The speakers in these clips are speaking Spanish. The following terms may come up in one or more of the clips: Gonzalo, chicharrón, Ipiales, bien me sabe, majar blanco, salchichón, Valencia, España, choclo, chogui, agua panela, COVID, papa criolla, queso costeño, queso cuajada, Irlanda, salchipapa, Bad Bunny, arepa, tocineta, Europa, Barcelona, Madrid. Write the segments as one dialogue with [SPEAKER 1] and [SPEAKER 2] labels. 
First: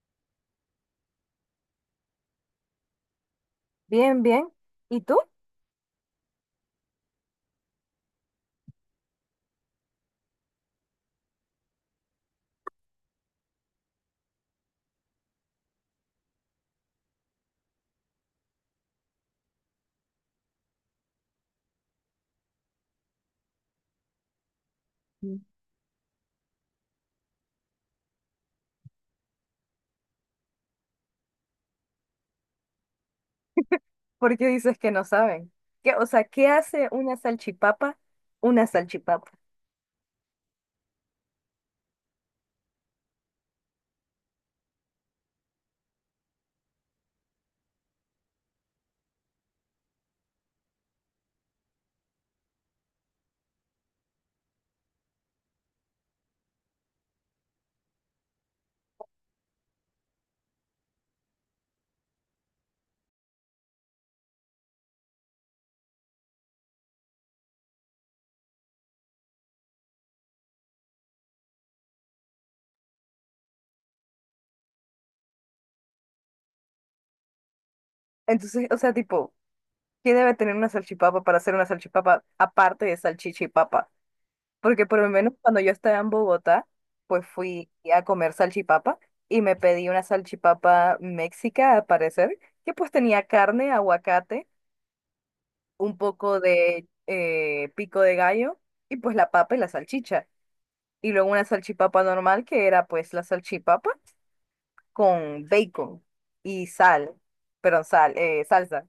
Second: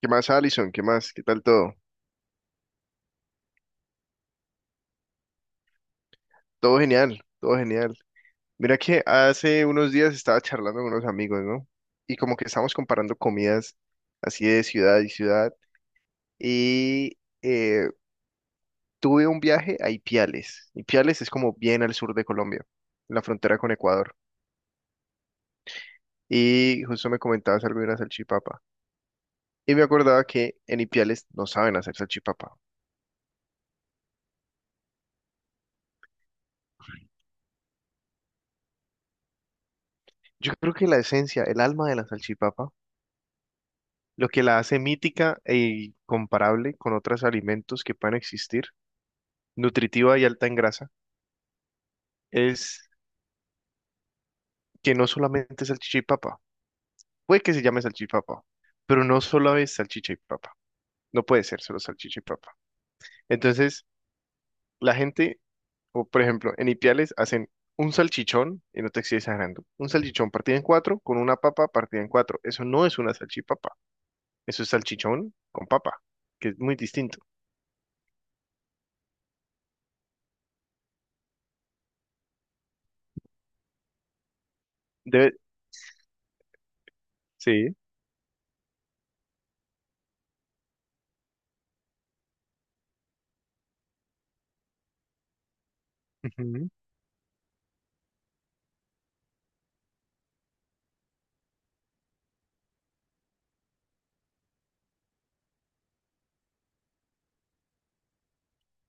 [SPEAKER 1] ¿Qué más, Alison? ¿Qué más? ¿Qué tal todo?
[SPEAKER 2] Bien, bien. ¿Y tú?
[SPEAKER 1] Todo genial, todo genial. Mira que hace unos días estaba charlando con unos amigos, ¿no? Y como que estábamos comparando comidas así de ciudad y ciudad. Y eh, Tuve un viaje a Ipiales. Ipiales es como bien al sur de Colombia, en la frontera con Ecuador.
[SPEAKER 2] Mm.
[SPEAKER 1] Y justo me comentabas algo de una salchipapa. Y me acordaba que en Ipiales no saben hacer salchipapa.
[SPEAKER 2] ¿Por qué dices que no saben? ¿Qué, o sea, ¿qué hace una salchipapa? Una salchipapa.
[SPEAKER 1] Yo creo que la esencia, el alma de la salchipapa, lo que la hace mítica e comparable con otros alimentos que puedan existir, nutritiva y alta en grasa, es que no solamente es salchicha y papa, puede que se llame salchicha y papa, pero no solo es salchicha y papa, no puede ser solo salchicha y papa. Entonces, la gente, o por ejemplo, en Ipiales hacen un salchichón, y no te estoy exagerando, un salchichón partido en cuatro con una papa partida en cuatro, eso no es una salchipapa, eso es salchichón con papa, que es muy distinto.
[SPEAKER 2] Entonces, o sea, tipo, ¿qué debe tener una salchipapa para hacer una salchipapa aparte de salchichipapa? Porque por lo menos
[SPEAKER 1] Debe,
[SPEAKER 2] cuando yo estaba en Bogotá, pues fui
[SPEAKER 1] sí.
[SPEAKER 2] a comer salchipapa y me pedí una salchipapa méxica, al parecer, que pues tenía carne, aguacate, un poco
[SPEAKER 1] Ujú.
[SPEAKER 2] de pico de gallo y pues la papa y la salchicha. Y luego una salchipapa normal que era pues la salchipapa con bacon y sal, perdón, sal, salsa.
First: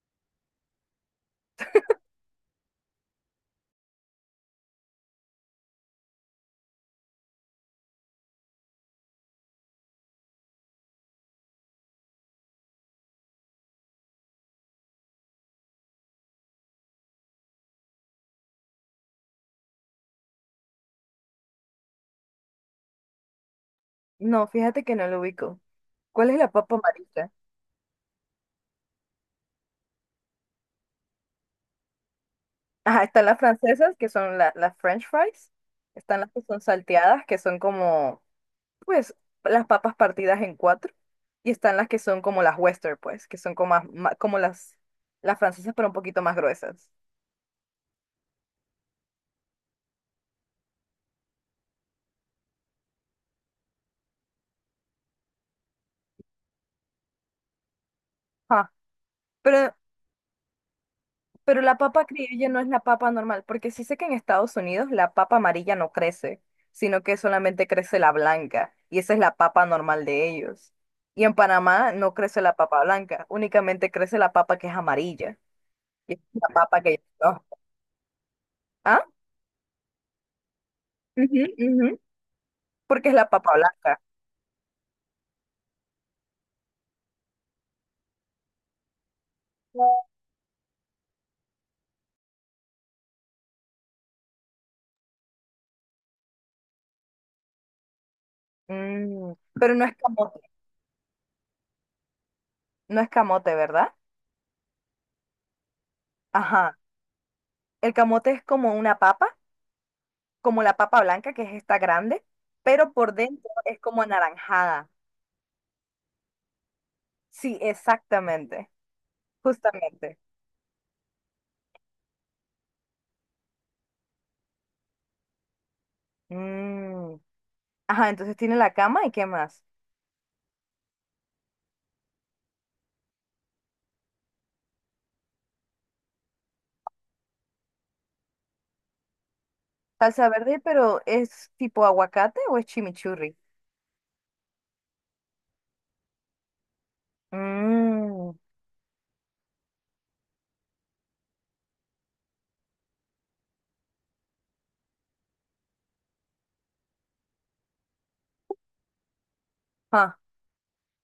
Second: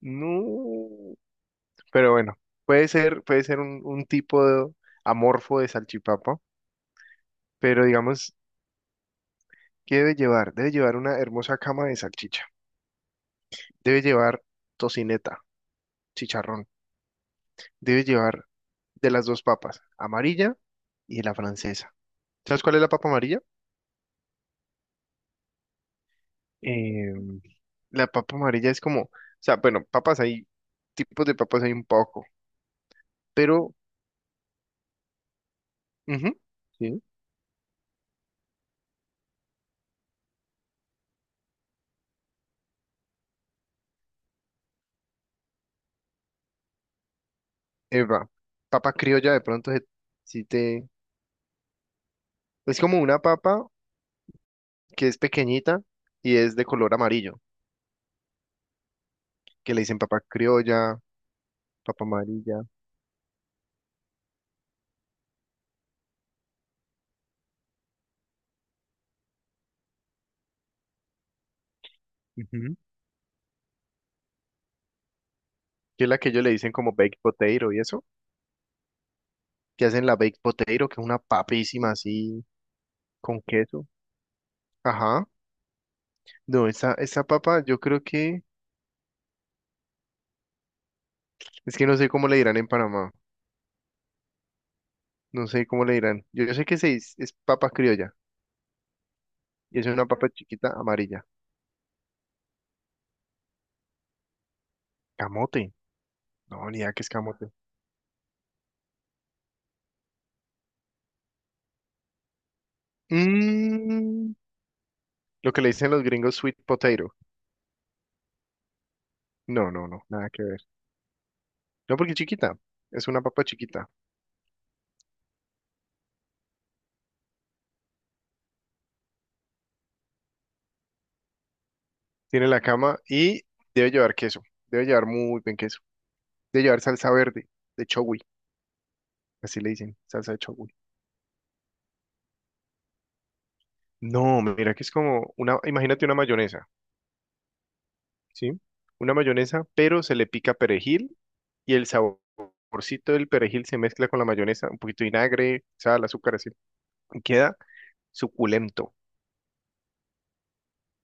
[SPEAKER 1] No. Pero bueno, puede ser un tipo de amorfo de salchipapa, pero digamos, ¿qué debe llevar? Debe llevar una hermosa cama de salchicha, debe llevar tocineta, chicharrón, debe llevar de las dos papas, amarilla y la francesa. ¿Sabes cuál es la papa amarilla?
[SPEAKER 2] No, fíjate que no lo ubico. ¿Cuál es la papa
[SPEAKER 1] Eh,
[SPEAKER 2] amarilla?
[SPEAKER 1] la papa amarilla es como, o sea, bueno, papas hay, tipos de papas hay un poco,
[SPEAKER 2] Ajá, están las
[SPEAKER 1] pero,
[SPEAKER 2] francesas que son las French fries. Están
[SPEAKER 1] ujú,
[SPEAKER 2] las que son
[SPEAKER 1] sí.
[SPEAKER 2] salteadas que son como pues las papas partidas en cuatro. Y están las que son como las Western pues, que son como, como las francesas pero un poquito más gruesas.
[SPEAKER 1] Eva, papa criolla de pronto si te... Es como una papa que es pequeñita y es de color amarillo,
[SPEAKER 2] Ajá. Pero
[SPEAKER 1] que le dicen papa criolla,
[SPEAKER 2] Pero la
[SPEAKER 1] papa
[SPEAKER 2] papa criolla no
[SPEAKER 1] amarilla,
[SPEAKER 2] es la papa normal, porque sí sé que en Estados Unidos la papa amarilla no crece, sino que solamente crece la blanca, y esa es la papa normal de ellos. Y en Panamá no crece la
[SPEAKER 1] ujú,
[SPEAKER 2] papa blanca, únicamente crece la papa que es amarilla,
[SPEAKER 1] que es
[SPEAKER 2] y
[SPEAKER 1] la
[SPEAKER 2] esa
[SPEAKER 1] que
[SPEAKER 2] es
[SPEAKER 1] ellos le
[SPEAKER 2] la
[SPEAKER 1] dicen
[SPEAKER 2] papa
[SPEAKER 1] como
[SPEAKER 2] que yo
[SPEAKER 1] baked
[SPEAKER 2] conozco.
[SPEAKER 1] potato y eso,
[SPEAKER 2] ¿Ah?
[SPEAKER 1] que hacen la baked potato, que es una
[SPEAKER 2] Ujú,
[SPEAKER 1] papísima
[SPEAKER 2] ujú.
[SPEAKER 1] así
[SPEAKER 2] Porque es la
[SPEAKER 1] con
[SPEAKER 2] papa
[SPEAKER 1] queso.
[SPEAKER 2] blanca.
[SPEAKER 1] Ajá. No, esa papa yo creo que, es que no sé cómo le dirán en Panamá, no sé cómo le dirán. Yo sé que es papa criolla
[SPEAKER 2] Mm, pero
[SPEAKER 1] y
[SPEAKER 2] no
[SPEAKER 1] es
[SPEAKER 2] es
[SPEAKER 1] una papa
[SPEAKER 2] camote,
[SPEAKER 1] chiquita amarilla.
[SPEAKER 2] no es camote, ¿verdad?
[SPEAKER 1] Camote. No,
[SPEAKER 2] Ajá.
[SPEAKER 1] ni idea qué es camote.
[SPEAKER 2] El camote es como una papa, como la papa blanca, que es esta grande, pero por dentro es como
[SPEAKER 1] Mm,
[SPEAKER 2] anaranjada.
[SPEAKER 1] lo que le dicen los gringos sweet potato.
[SPEAKER 2] Sí, exactamente,
[SPEAKER 1] No, no, no,
[SPEAKER 2] justamente.
[SPEAKER 1] nada que ver. No, porque es chiquita. Es una papa chiquita.
[SPEAKER 2] Mm, ajá, entonces tiene la cama y qué más.
[SPEAKER 1] Tiene la cama y debe llevar queso. Debe llevar muy buen queso. Debe llevar salsa verde de chogui. Así le dicen,
[SPEAKER 2] Salsa
[SPEAKER 1] salsa de
[SPEAKER 2] verde,
[SPEAKER 1] chogui.
[SPEAKER 2] pero ¿es tipo aguacate o es chimichurri?
[SPEAKER 1] No, mira que es como una, imagínate una mayonesa,
[SPEAKER 2] Mmm,
[SPEAKER 1] ¿sí? Una mayonesa, pero se le pica perejil y el saborcito del perejil se mezcla con la mayonesa, un poquito de vinagre, sal, azúcar, así. Y queda suculento.
[SPEAKER 2] ah,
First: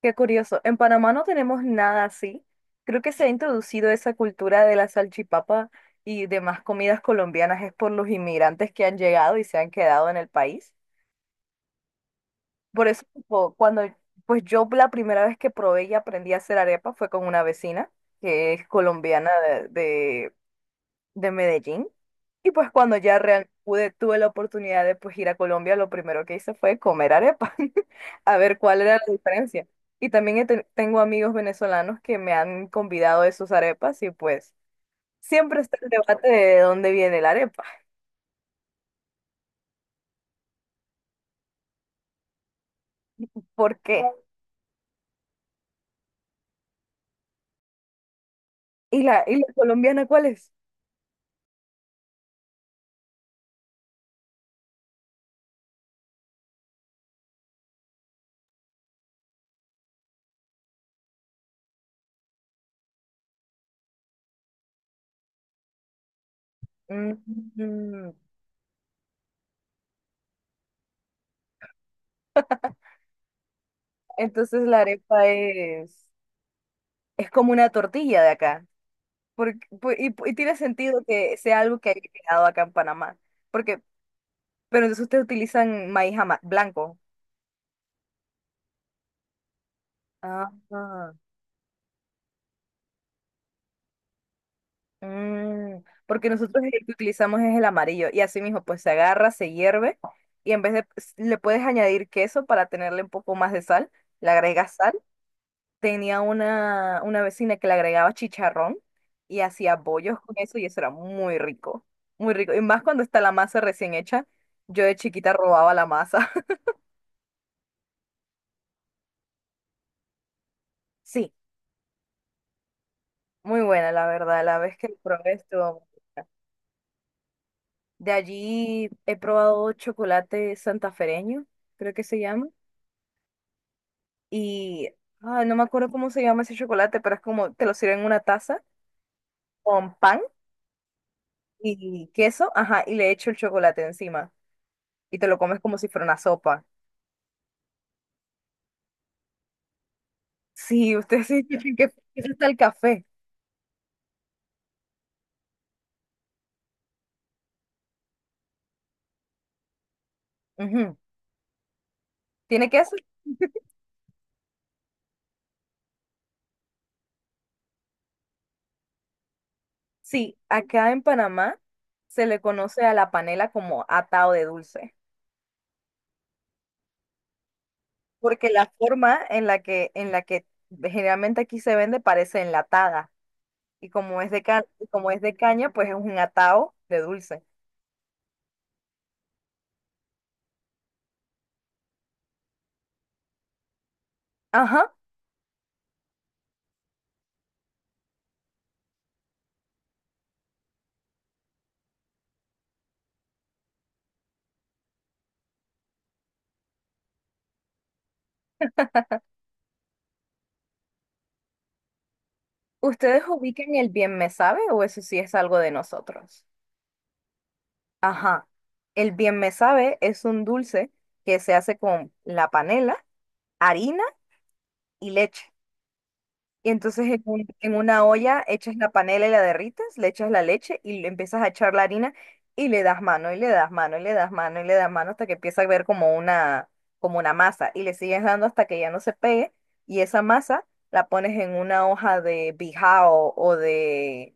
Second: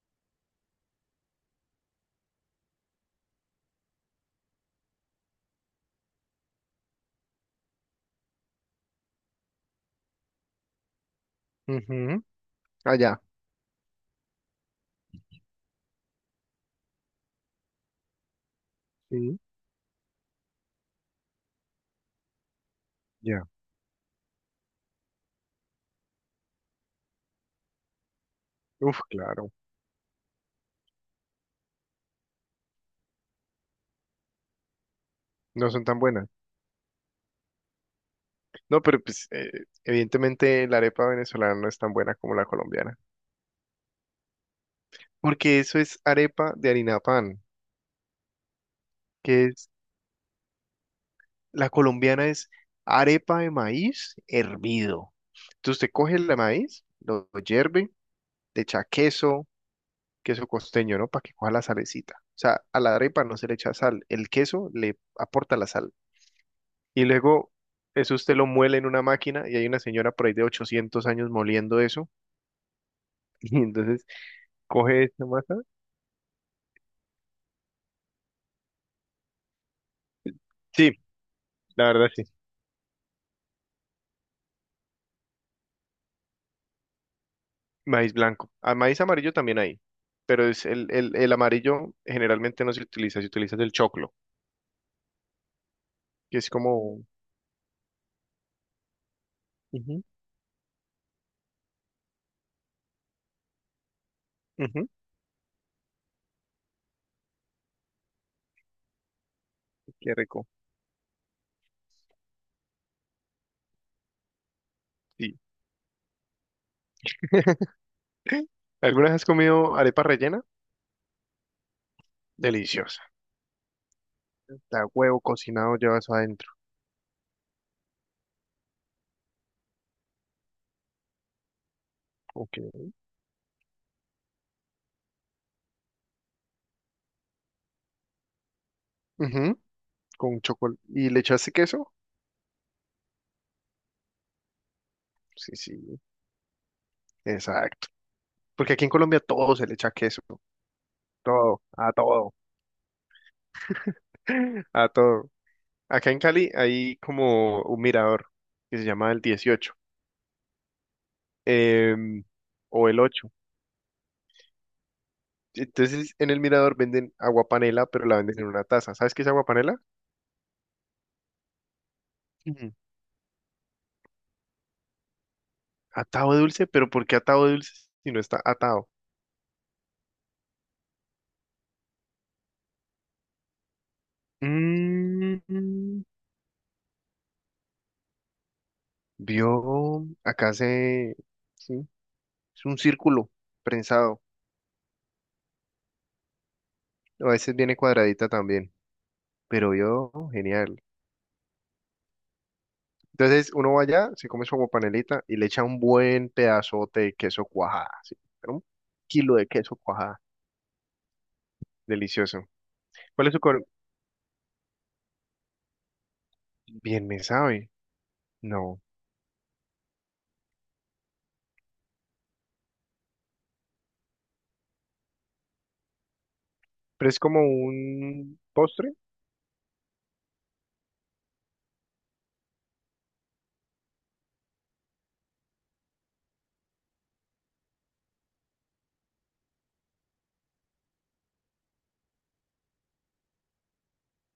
[SPEAKER 2] qué curioso. En Panamá no tenemos nada así. Creo que se ha introducido esa cultura de la salchipapa y demás comidas colombianas es por los inmigrantes que han llegado y se han quedado en el país.
[SPEAKER 1] Ujú.
[SPEAKER 2] Por eso,
[SPEAKER 1] Allá.
[SPEAKER 2] tipo, cuando pues yo la primera vez que probé y aprendí a hacer arepa fue con una vecina que es colombiana
[SPEAKER 1] Sí.
[SPEAKER 2] de, de Medellín. Y pues cuando ya
[SPEAKER 1] Ya.
[SPEAKER 2] real pude, tuve la oportunidad de pues ir a Colombia, lo primero que hice fue comer arepa, a ver cuál era
[SPEAKER 1] Uf,
[SPEAKER 2] la
[SPEAKER 1] claro.
[SPEAKER 2] diferencia. Y también he tengo amigos venezolanos que me han convidado de sus arepas y pues siempre
[SPEAKER 1] No
[SPEAKER 2] está
[SPEAKER 1] son
[SPEAKER 2] el
[SPEAKER 1] tan buenas.
[SPEAKER 2] debate de dónde viene la arepa,
[SPEAKER 1] No, pero pues evidentemente la arepa venezolana no es tan buena como la colombiana,
[SPEAKER 2] por qué.
[SPEAKER 1] porque eso es arepa de harina de pan,
[SPEAKER 2] ¿Y y la
[SPEAKER 1] que es
[SPEAKER 2] colombiana cuál es?
[SPEAKER 1] la colombiana es arepa de maíz hervido. Entonces usted coge el maíz, lo hierve, le echa queso, queso costeño, ¿no? Para que coja la salecita. O sea, a la arepa no se le echa sal, el queso le aporta la sal. Y luego
[SPEAKER 2] Mm,
[SPEAKER 1] eso usted lo muele en una máquina y hay una señora por ahí de 800 años moliendo eso. Y entonces
[SPEAKER 2] entonces la
[SPEAKER 1] coge esta
[SPEAKER 2] arepa
[SPEAKER 1] masa.
[SPEAKER 2] es como una tortilla de acá, porque, y tiene
[SPEAKER 1] Sí,
[SPEAKER 2] sentido que sea algo
[SPEAKER 1] la
[SPEAKER 2] que haya
[SPEAKER 1] verdad sí.
[SPEAKER 2] llegado acá en Panamá. Porque pero entonces ustedes utilizan maíz blanco.
[SPEAKER 1] Maíz blanco. Ah, maíz amarillo también hay, pero
[SPEAKER 2] Ah,
[SPEAKER 1] es el,
[SPEAKER 2] ah.
[SPEAKER 1] el, el amarillo generalmente no se utiliza, se utiliza el choclo,
[SPEAKER 2] Mm, porque
[SPEAKER 1] que es
[SPEAKER 2] nosotros el que
[SPEAKER 1] como...
[SPEAKER 2] utilizamos es el amarillo y así mismo pues se agarra, se hierve
[SPEAKER 1] Ujú,
[SPEAKER 2] y en vez de le puedes añadir queso para tenerle un poco más de sal, le agregas
[SPEAKER 1] ujú.
[SPEAKER 2] sal. Tenía una vecina que le agregaba chicharrón y hacía
[SPEAKER 1] Qué
[SPEAKER 2] bollos con
[SPEAKER 1] rico.
[SPEAKER 2] eso y eso era muy rico, muy rico. Y más cuando está la masa recién hecha, yo de chiquita
[SPEAKER 1] Sí.
[SPEAKER 2] robaba la masa.
[SPEAKER 1] ¿Alguna vez has comido arepa rellena?
[SPEAKER 2] Sí,
[SPEAKER 1] Deliciosa.
[SPEAKER 2] muy buena la verdad, la vez que
[SPEAKER 1] La
[SPEAKER 2] lo
[SPEAKER 1] huevo
[SPEAKER 2] probé
[SPEAKER 1] cocinado
[SPEAKER 2] estuvo.
[SPEAKER 1] llevas adentro.
[SPEAKER 2] De allí he probado chocolate santafereño, creo que se llama.
[SPEAKER 1] Ok.
[SPEAKER 2] Y ah, no me acuerdo cómo se llama ese chocolate, pero es como te lo sirven en una taza
[SPEAKER 1] Ujú.
[SPEAKER 2] con pan
[SPEAKER 1] Con chocolate. ¿Y le echaste queso?
[SPEAKER 2] y queso, ajá, y le echo el chocolate encima. Y te lo
[SPEAKER 1] Sí,
[SPEAKER 2] comes como si
[SPEAKER 1] sí,
[SPEAKER 2] fuera una sopa.
[SPEAKER 1] exacto. Porque aquí en Colombia todo se le echa queso.
[SPEAKER 2] Sí, ustedes sí
[SPEAKER 1] Todo,
[SPEAKER 2] dicen que
[SPEAKER 1] a
[SPEAKER 2] eso
[SPEAKER 1] todo,
[SPEAKER 2] está el café.
[SPEAKER 1] a todo. Acá en Cali hay como un mirador que se llama el 18,
[SPEAKER 2] Ujú.
[SPEAKER 1] em,
[SPEAKER 2] ¿Tiene
[SPEAKER 1] o
[SPEAKER 2] queso?
[SPEAKER 1] el 8. Entonces, en el Mirador venden agua panela, pero la venden en una taza. ¿Sabes qué es agua panela?
[SPEAKER 2] Sí, acá en Panamá se le
[SPEAKER 1] Ujú.
[SPEAKER 2] conoce a la panela como atado de dulce,
[SPEAKER 1] Atado de dulce, pero ¿por qué atado de dulce si no está
[SPEAKER 2] porque la
[SPEAKER 1] atado?
[SPEAKER 2] forma en la que generalmente aquí se vende parece enlatada. Y como es de ca- y como es de caña, pues es
[SPEAKER 1] Mm,
[SPEAKER 2] un atao de dulce.
[SPEAKER 1] vio, acá se, sí, es un círculo prensado.
[SPEAKER 2] Ajá.
[SPEAKER 1] A veces viene cuadradita también, pero vio, genial. Entonces uno va allá, se come su aguapanelita y le echa un buen pedazote de queso cuajada, sí, pero 1 kilo de queso cuajada, delicioso.
[SPEAKER 2] ¿Ustedes
[SPEAKER 1] ¿Cuál es tu, co-
[SPEAKER 2] ubican el bien me sabe o eso sí es algo de nosotros?
[SPEAKER 1] Bien me sabe.
[SPEAKER 2] Ajá.
[SPEAKER 1] No.
[SPEAKER 2] El bien me sabe es un dulce que se hace con la panela, harina y leche. Y entonces
[SPEAKER 1] Pero es como
[SPEAKER 2] en una
[SPEAKER 1] un
[SPEAKER 2] olla echas la
[SPEAKER 1] postre.
[SPEAKER 2] panela y la derrites, le echas la leche y le empiezas a echar la harina y le das mano y le das mano y le das mano y le das mano hasta que empieza a ver como como una masa y le sigues dando hasta que ya no se pegue y esa masa la pones en una hoja de bijao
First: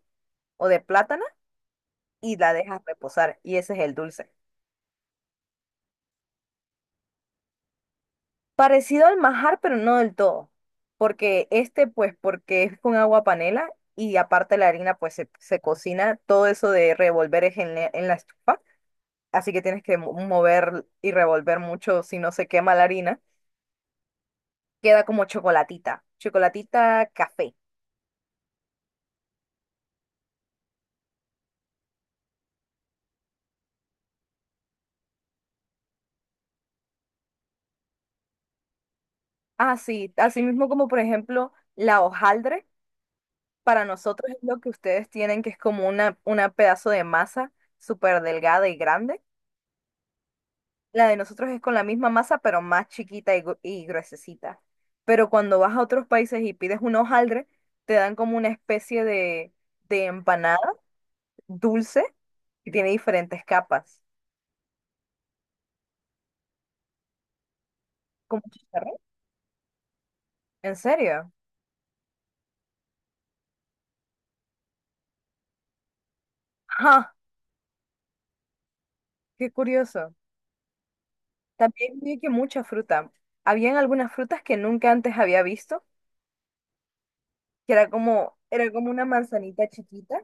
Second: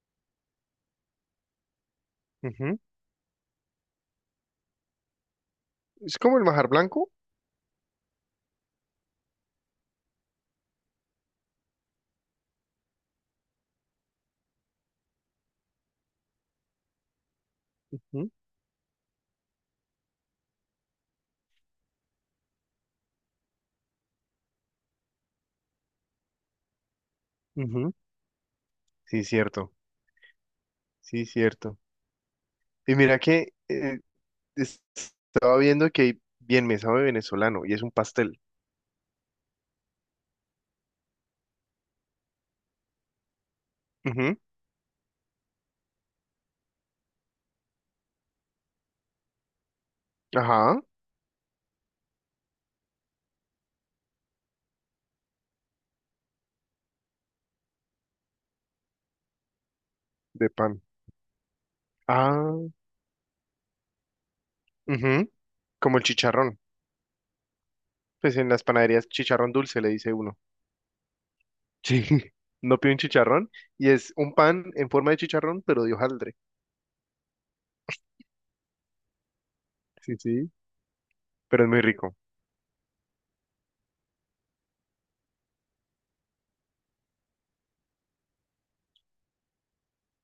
[SPEAKER 2] o de plátano y la
[SPEAKER 1] Ujú.
[SPEAKER 2] dejas reposar y ese es el dulce.
[SPEAKER 1] Es como el majar blanco.
[SPEAKER 2] Parecido al majar, pero no del todo. Porque este, pues, porque es con agua panela y aparte la harina, pues, se cocina. Todo eso de revolver es en en la
[SPEAKER 1] Ujú,
[SPEAKER 2] estufa. Así que tienes que mover y revolver mucho si no se quema la harina. Queda como chocolatita. Chocolatita café.
[SPEAKER 1] ujú. Sí, cierto. Sí, cierto. Y mira que es- estaba viendo que hay bien me sabe venezolano y es un pastel.
[SPEAKER 2] Ah, sí, así mismo como, por ejemplo, la hojaldre. Para nosotros es
[SPEAKER 1] Ujú.
[SPEAKER 2] lo que ustedes tienen, que es como una pedazo de masa súper delgada y grande.
[SPEAKER 1] Ajá.
[SPEAKER 2] La de nosotros es con la misma masa, pero más chiquita y, gruesecita. Pero cuando vas a otros países y pides un hojaldre, te dan como una especie de
[SPEAKER 1] De
[SPEAKER 2] empanada
[SPEAKER 1] pan.
[SPEAKER 2] dulce
[SPEAKER 1] Ah.
[SPEAKER 2] que tiene diferentes capas.
[SPEAKER 1] Ujú. Como el chicharrón. Pues
[SPEAKER 2] ¿Como
[SPEAKER 1] en las
[SPEAKER 2] chicharrón?
[SPEAKER 1] panaderías chicharrón dulce le dice uno.
[SPEAKER 2] ¿En serio?
[SPEAKER 1] Sí. No, pide un chicharrón y es un pan en forma de chicharrón, pero de hojaldre.
[SPEAKER 2] ¡Ja! ¡Qué curioso!
[SPEAKER 1] Sí, sí. Pero es muy
[SPEAKER 2] También
[SPEAKER 1] rico.
[SPEAKER 2] vi que mucha fruta. Habían algunas frutas que nunca antes había visto, que era como una manzanita chiquita